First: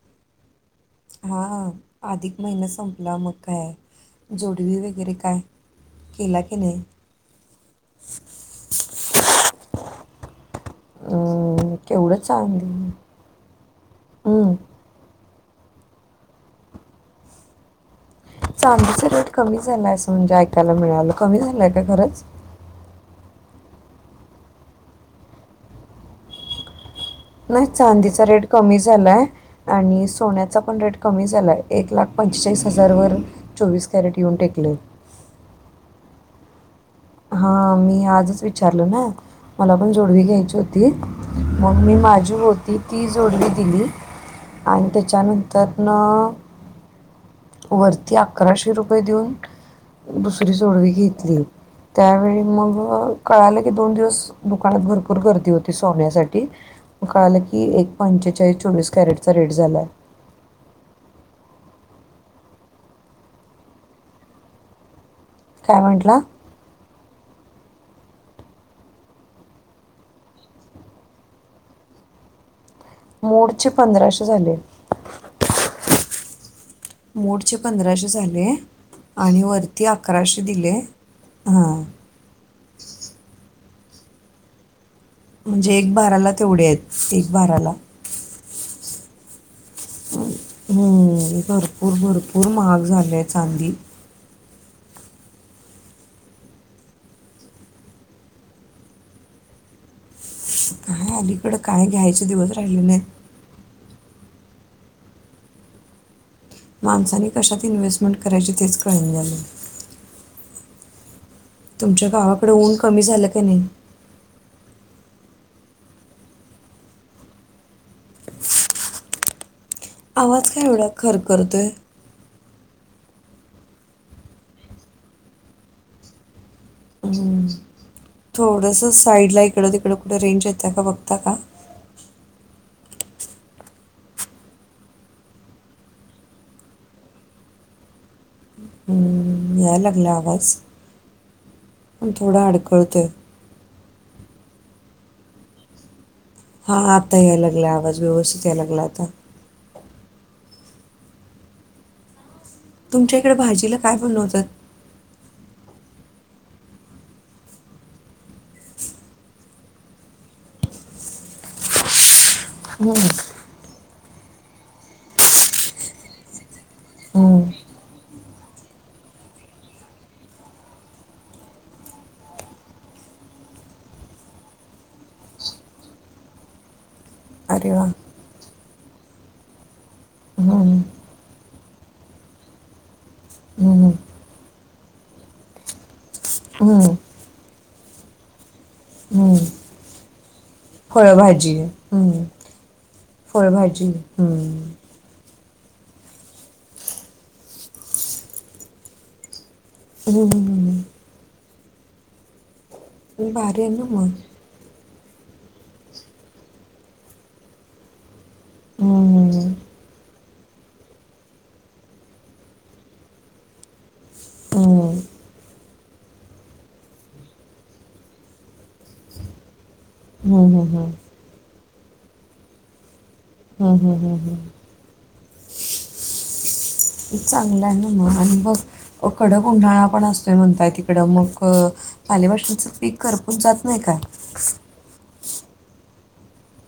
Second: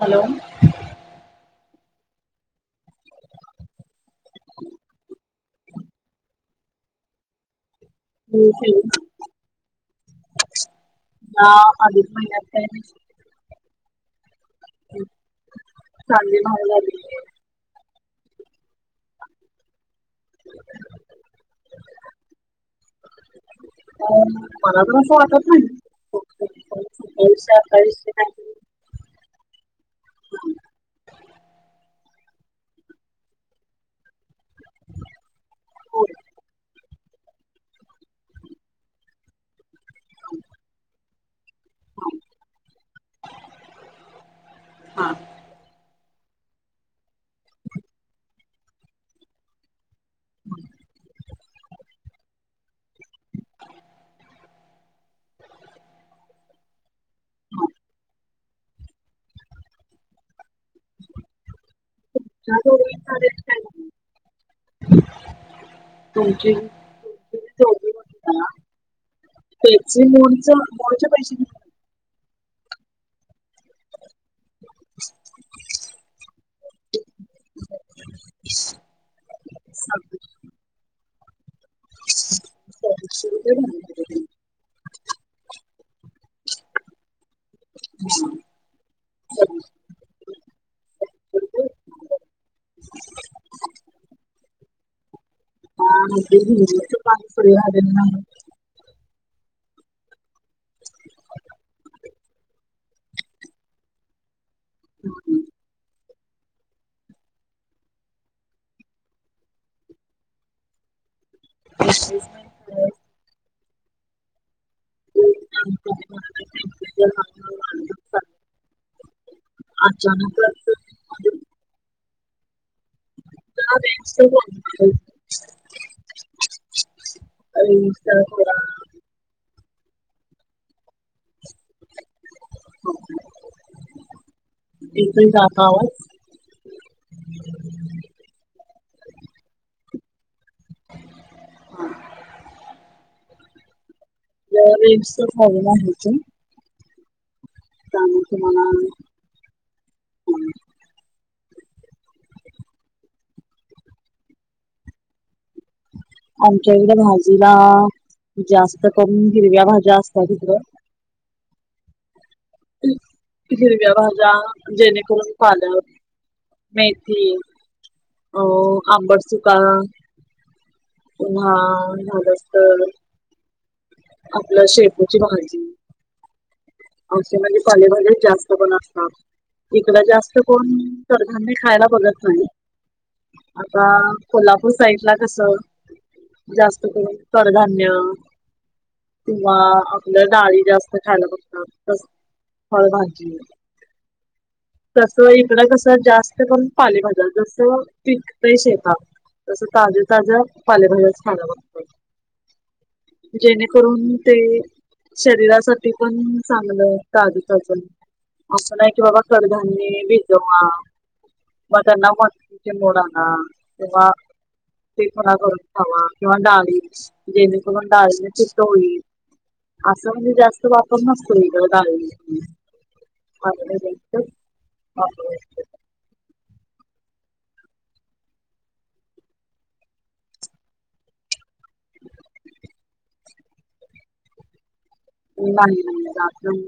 Hello. हा आधिक महिना संपला, मग काय जोडवी वगैरे काय. केला की नाही. हो केली, हा अधिक महिन्यात काय नाही. हम. चांदी महाग झाली. चांदीच रेट कमी झालाय असं म्हणजे ऐकायला मिळालं, कमी झालंय का खरंच. मला तर अस वाटत नाही. सत्तावीसशे नाही अठ्ठावीसशे चांदीचा रेट काहीतरी कमी झालाय. आणि सोन्याचा पण रेट कमी झालाय, एक लाख पंचेचाळीस हजार वरून चोवीस कॅरेट येऊन टेकले. होईल. हा मी आजच विचारलो ना, मला पण जोडवी घ्यायची होती. मग मी माझी होती ती जोडवी दिली. आणि हा त्याच्यानंतरन. वरती अकराशे रुपये देऊन दुसरी जोडवी घेतली. त्यावेळी मग कळालं की दोन दिवस, दुकानात भरपूर गर्दी होती सोन्यासाठी. म कळालं की एक पंचेचाळीस चोवीस कॅरेटचा रेट झालाय. तुमच्या जोडवीचा रेट काय आहे. काय म्हटला तुमची. त्याचे मोडीचं [inaudible] पैसे. झाले? मोडचे पंधराशे झाले. [inaudible] मोडचे पंधराशे झाले, आणि वरती सहाशे- अकराशे दिले. हां. [inaudible] म्हणजे एक भाराला तेवढे आहेत, एक भाराला. हम् ह [unintelligible] हम्. भरपूर-भरपूर महाग झालेय चांदी. ह पाणी. [unintelligible] काय आलीकडं काय घ्यायचे दिवस राहिलेले नाहीत. [inaudible] माणसनी कशात इन्हेस्टमेंट करायची तेच कळेन झालय. तुमच्या गावाकडें ऊन करायची. कमी झालं का नाही? [inaudible] चाललंय. आवाज काय अचानकच एवढा खर खरतोय. [inaudible] हम, रेंजचा थोडा थोडस साईडला इकडं-तिकडं कुठं रेंज येत्या का बघता का. एकण जात आवा. [unintelligible] हम्म, यायलागलाय आवाज, पण थोडा अडकळतोय. रेमस हवच. [inaudible] [unintelligible] हां आता याय्य् लागला. आवाज व्यवस्थितं यायला तुम्हाला लागला आता. तुमच्या इकडे भाजीला कायं बणवतात. आमच्या इकडे भाजीला अं जास्तं करून हिरव्या भाज्या असतात ईकडं. हम्म, [unintelligible] हिरव्या भाज्यां जेणेकरून पालक, मेथी हम्म, होवं अं आंबड चूका हूं आं हां झास असतं. आपल्या शेपूची भाजीं. [inaudible] अंऔश अरे वा पालेवालेचं जास्त पण असतात. ईकड जास्त कोणं कधान्य खायला बघत नाही. हम्म, आतां कोल्हापूर साईड लां कसं. जास्त हम्म, करून, कडधान्य हम्म. किंवा आपल्या डाळी जास्त. खायला फळभाजी बघतात तस अं आहे फळभाजी फळभाजी. अं. तसं ईकडे कसं जास्त करून, पण पालेभजा जसं पिकते शेताात. तसं ताज्या- ताज्या हम्म, पालेभाज्याचं खाला बघतो. भारी आहे ना मग जेणेकरून तें शरीरासाठी पण. चांगलं काजू तजून असं नाही, की बाबा हम्म, कधाननी भिजवा. माझ नवं मात तज नोड नां तेवा्हा. हम्म. तें पुणा करून खावां किंवा डाळी. जेने म करुन म्हणजे दाने तिटोई. आसं म्हणजे हम्म, जास्तं हम्म, हम्म, वापर नसतो, तेथ दळीचे. हम्म. [inaudible] [unintelligible] चांगलं आहे नां मग आणि मग तीकडं उन्हाळा पणं असतोय म्हणतायं तिकडं मग. पाले भाज्या पौसष्टीकच [inaudible] पीक करपून जात नाही का. नाहीं-नाहीं-नाही [inaudible] जात.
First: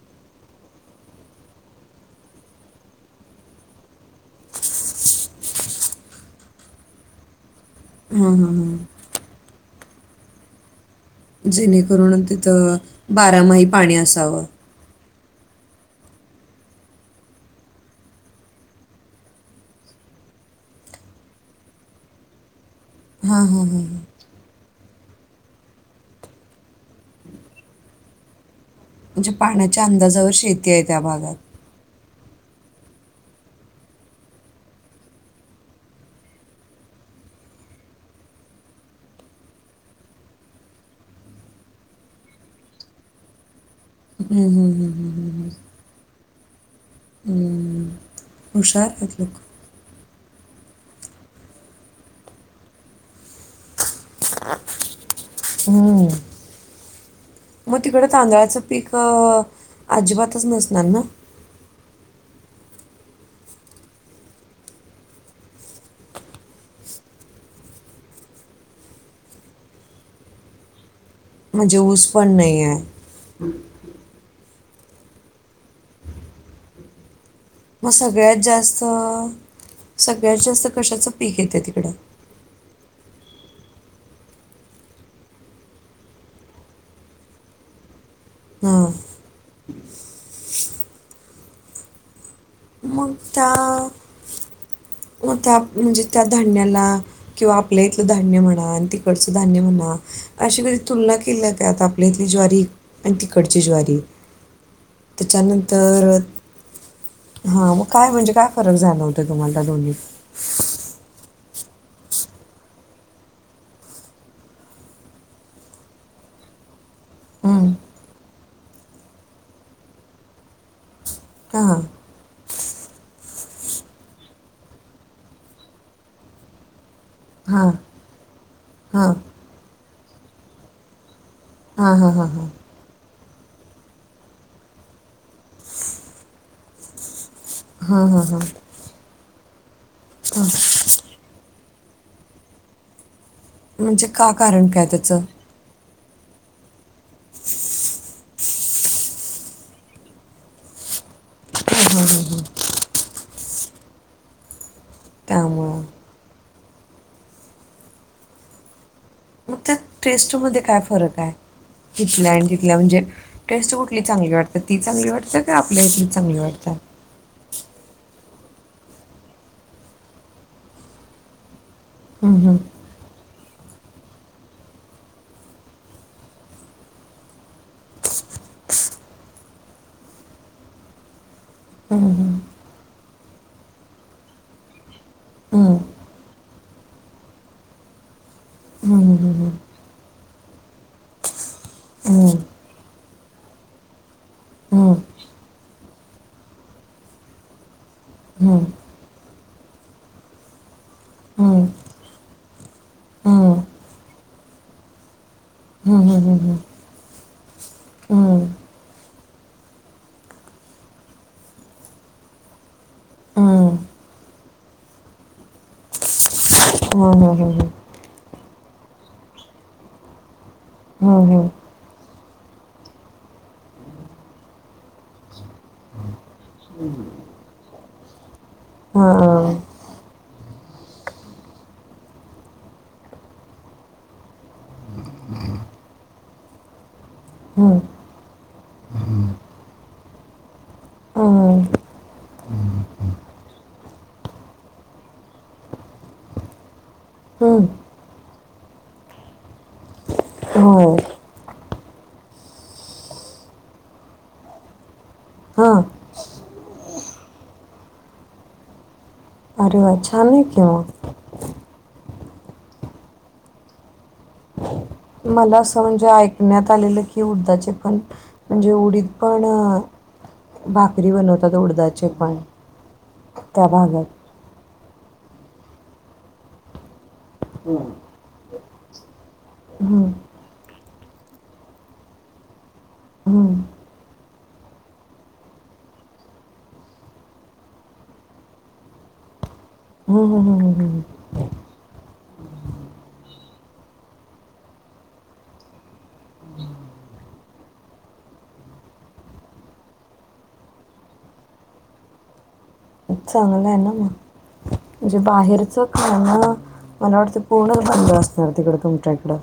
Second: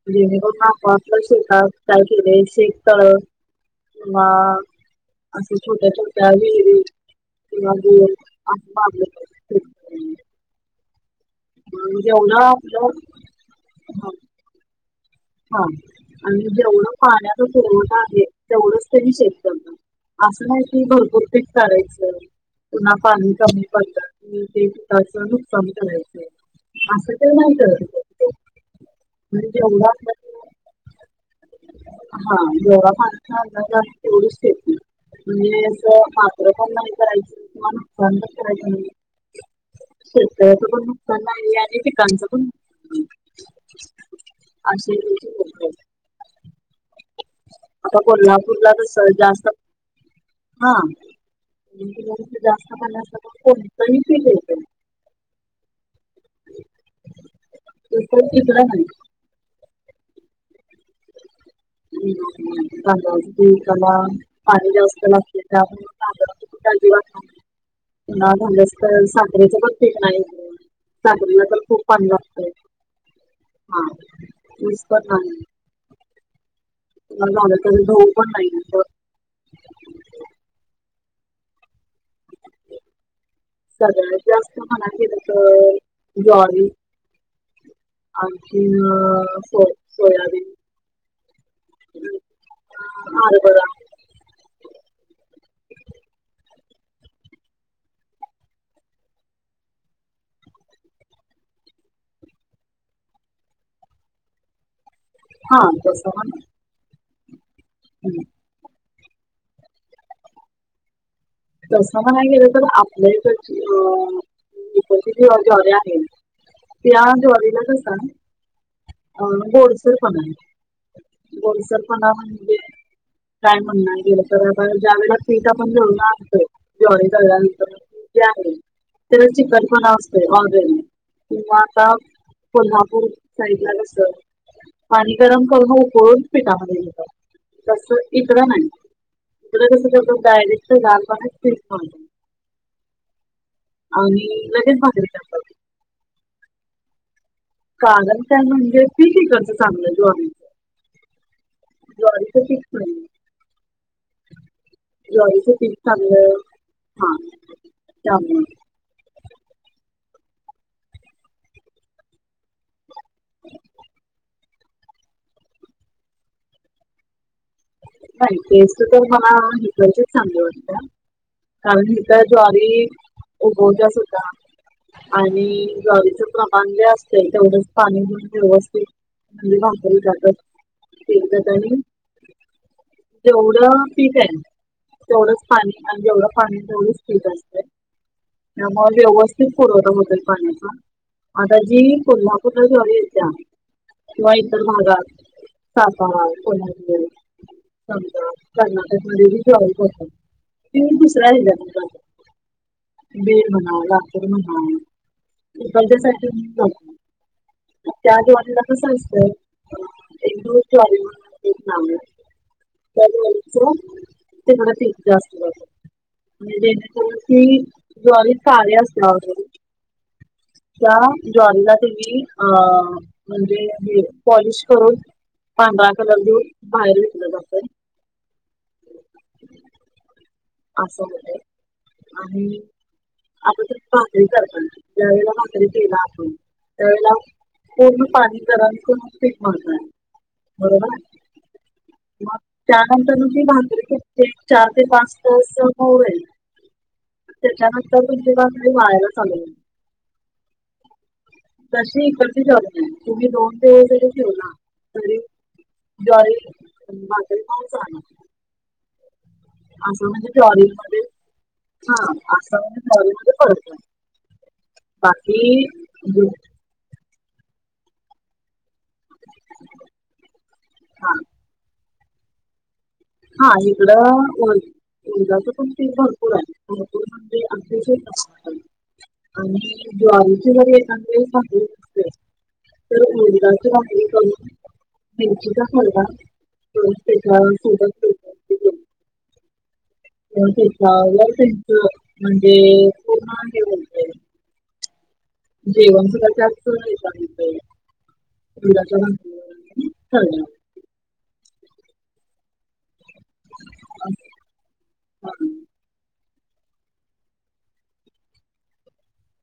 [inaudible] जेणेकरलं शिकात काय केले शकत. [inaudible] हं असं छोट्या -छोट्यायं. [inaudible] जेणेकरूनं जेवढं तिथं आपलं बारामाही अं पाणी असावं. [unintelligible] हां आणि जेवढं पाण्याचा पुरवठा आहे तेवढंचं त्यांनी शेत करत. असं नाही किं भरपूर पीक काढायचं, पुन्हा पाणी कमी पडतात. ते अचान समजवायचं करायचंय असं ते नाही करत. म्हणजे पाण्याच्या अंदाजावर शेती आहे त्यां भागात. हां जेवढी पाणी जास्तं फार् तेवढीच येत नाही. म्हणजे असं मात्र पण नाही, करायचं कुला नुकसानं पण करायचं म्हणजे. शेतकऱ्यांचं पण नुकसान [unintelligible] आणि पिकांचा पण नुकसान आहे. हम्मं- हम्मं-हम्म- हम्म -हम्मं लोकं आहेत. हम्म्ं आतां कोल्हापूरला तसं जास्तचं. हांं जास्तं पण जास्तच पिणी कोणतेत. हम्म्ं [inaudible] मगं तिकडं तसं तांदळाचं इकडं नाही. पीक अजिबातचं नसणार नां? [inaudible] हम्मं -हम्मं तांदळाच्या पिकला पाणी जास्त लागते, त्यामुळे तांदळाचं. तांदळाच्या पीक दिवस झाल्यास तर् साजरीेच पण पीकं नाही. सांगली लि तर् म्हणजे खूप ऊस पाणी पण लागत नाही आहे हां मसं पण नाही. [inaudible] मग पण सगळ्यात नाही. तर जास्त सगळ्यात जास्त कशाचं पीक येतं तिकडं? सगळ्यात जास्त म्हणा गेलं तर ज्वारी आणखी हां अ सो सोयाबीन. आता. हरभरा कोणता त्या म्हणजे त्या धान्याला किंवा आपल्या इथलं धान्य म्हणा आणि तिकडचं धान्य म्हणा. कशी कधी तुलना केली आहेत का आता आपल्या इथली ज्वारी आणि तिकडची ज्वारी. हा त्याच्यानंतर तसं म्हणा. हा मग काय हं. म्हणजे काय फरक झालंव होतं तुम्हाला दोन्हीत? असं म्हणायला गेलो तर आ आपले इकडची ज्वारी आहेत. त्या ज्वारीला हां कस अ गोडसर पणा आहे हां गोडसर पणा म्हणजे काय म्हणणार गेलं तर आपण ज्या वेळे पीठ आपण घेऊणार असतोय ज्वारी हां दळल्यानंतर आहे हां त्याची चिकन पणा असते ऑलरेडी किवा हां आता हां हां हां कोल्हापूर साईडला कसं पाणी गरम करून उकळून पिठामध्ये येत. तस इकडं नाही इकड कस डायरेक्ट गार पाण्यात पीठ मळत. म्हणजे आणि का कारण लगेच काय भाकरी त्याचं? करतात कारण काय म्हणजे पीक इकडचं चांगल आहे ज्वारीच. हां हां हां ज्वारीचे हां पीक पण ज्वारीचं पीक त्यामुळं चांगलं हा त्यामुळे उठत. टेस्टमध्ये काय फरक आहे. तिथल्या आणि तिथल्या म्हणजे टेस्ट कुठली चांगली वाटते? तर ती चांगली वाटतें का आपल्या इथलीच चांगली वाटते? नाही टेस्ट तर मला इकडची चांगली वाटते. कारण हितज्वारी उगवती सुद्धा. आणि ज्वारीचं प्रमाण जे असे तेवढंच पाणी व्यवस्थित आणि भाकरी करता. जेवढं पीठ आहे तेवढंच पाणी जेवढं पाणी तेवढंच पीठ असतं. त्यामुळे व्यवस्थित पुरवठा होतोय पाण्याचा आता जी कोल्हापूरला ज्वारी येता मग इतर भागात सातारा कोल्हापूर समजा कर्नाटक मध्ये जी ज्वारी पोहोचते ती दुसऱ्या हम्म, याच्यातून जातात. बीड म्हणा लातूर म्हणाच्यासाठी त्या ज्वारीला कसं असतंय. एक दोन ज्वारी म्हणून पीठ लावण्यात हम्म. [unintelligible] तिकडं ते जास्त जातय [unintelligible] हम्म, तुमची हम्म, ज्वारी काळी असणार ऑलरेडी. त्या हम्म, हम्म, ज्वारीला तुम्ही अ म्हणजे हे पॉलिश करून पांढरा कलर देऊन बाहेर विकलं जातो. हा. असं होते आणि आपण त भाकरी करतात ज्यावेेळेला भाकरी केला आपण त्यावेेळेला हम्म, पूर्ण पाणी गरम करून पीठ मळायचं आहे बरोबर. आहे. अ [unintelligible] मग त्यानंतरन ती भाकरी करते चार ते पाच [unintelligible] हम्म, हम्म, त्याच्यानंतर हो. [unintelligible] दोन ते जरी ठेवला तरी हां. ज्वारी, बाजरी पण चालेल. अरे वाह! आस छान म्हणजे आहे की ज्वारी मग. मध्ये, हा आस ज्वारी मध्ये कळत नाही. मला असं म्हणजे ऐकण्यात आलेलं की उडदाचे पण, म्हणजे उडीद पण, अ भाकरी हा बनवतात उडदाचे पण. हा त्या भागात. हीकडं उडदाच पण पीठ भरपूर आहे. भरपूर म्हणजे [unintelligible] आणि हं, ज्वारीची जरी [unintelligible] तर हं. उडदाची भाकरी करून [unintelligible] त्याच्यासोबत हं, हं, हं, हं, हं. [unintelligible] म्हणजे [unintelligible] जेवण सुद्धा जास्त [unintelligible] [unintelligible] चांगलं आहे ना म, असं. म्हणजे हां. बाहेरचं खाणं मला वाटते पूर्णच बंद असणार तिकड, तुमच्या इकडं.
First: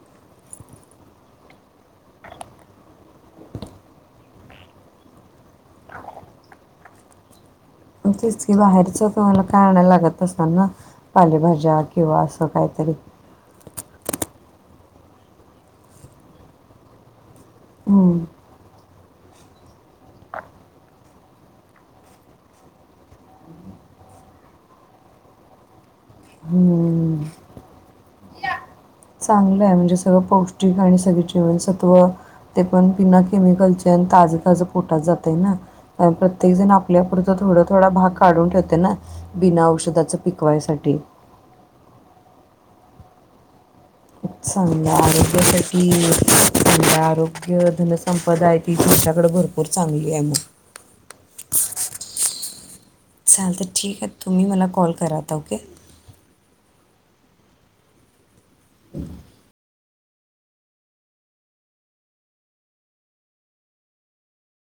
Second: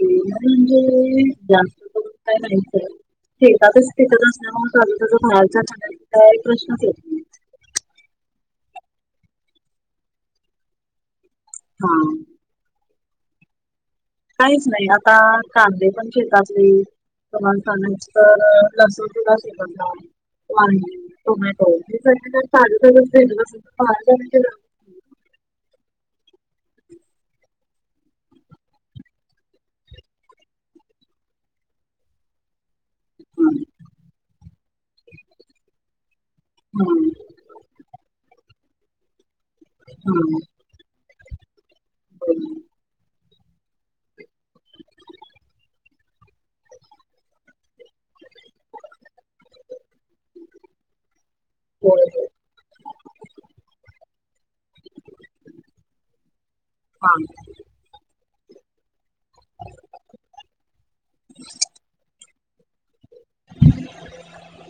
पूर्ण म्हणजे जास्त करून [unintelligible] [unintelligible] तेच की, बाहेरच तुम्हाला काय आणायला लागत नसल ना पालेभाज्या ज्या हां. किंवा असं काहीतरी काहीच नाही, आता कांदे पण शेतातले हम्म. [unintelligible] लसूण सुद्धा शेतातला. वांगी, टोमॅटो हे [unintelligible] ताज ताज [unintelligible] हम्म. चांगलं आहे म्हणजे सगळं पौष्टिक आणि सगळी जीवनसत्त्व ते पण बिना हं, केमिकलचे आणि ताज ताज पोटात जातय ना. प्रत्येक जण हं, आपल्या पुरतं थोड -थोडा भाग काढून ठेवतय ना. बिना औषधाच हं. पिकवायसाठी. [unintelligible] चांगल्या आरोग्यासाठी चांगल आरोग्य धनसंपदा आहे ती तुमच्याकडं भरपूर भरपूर चांगली आहे म होय होय. चालतंय ठीक आहे. तुम्ही मला कॉल करा आता ओके. हा. [inaudible] [inaudible]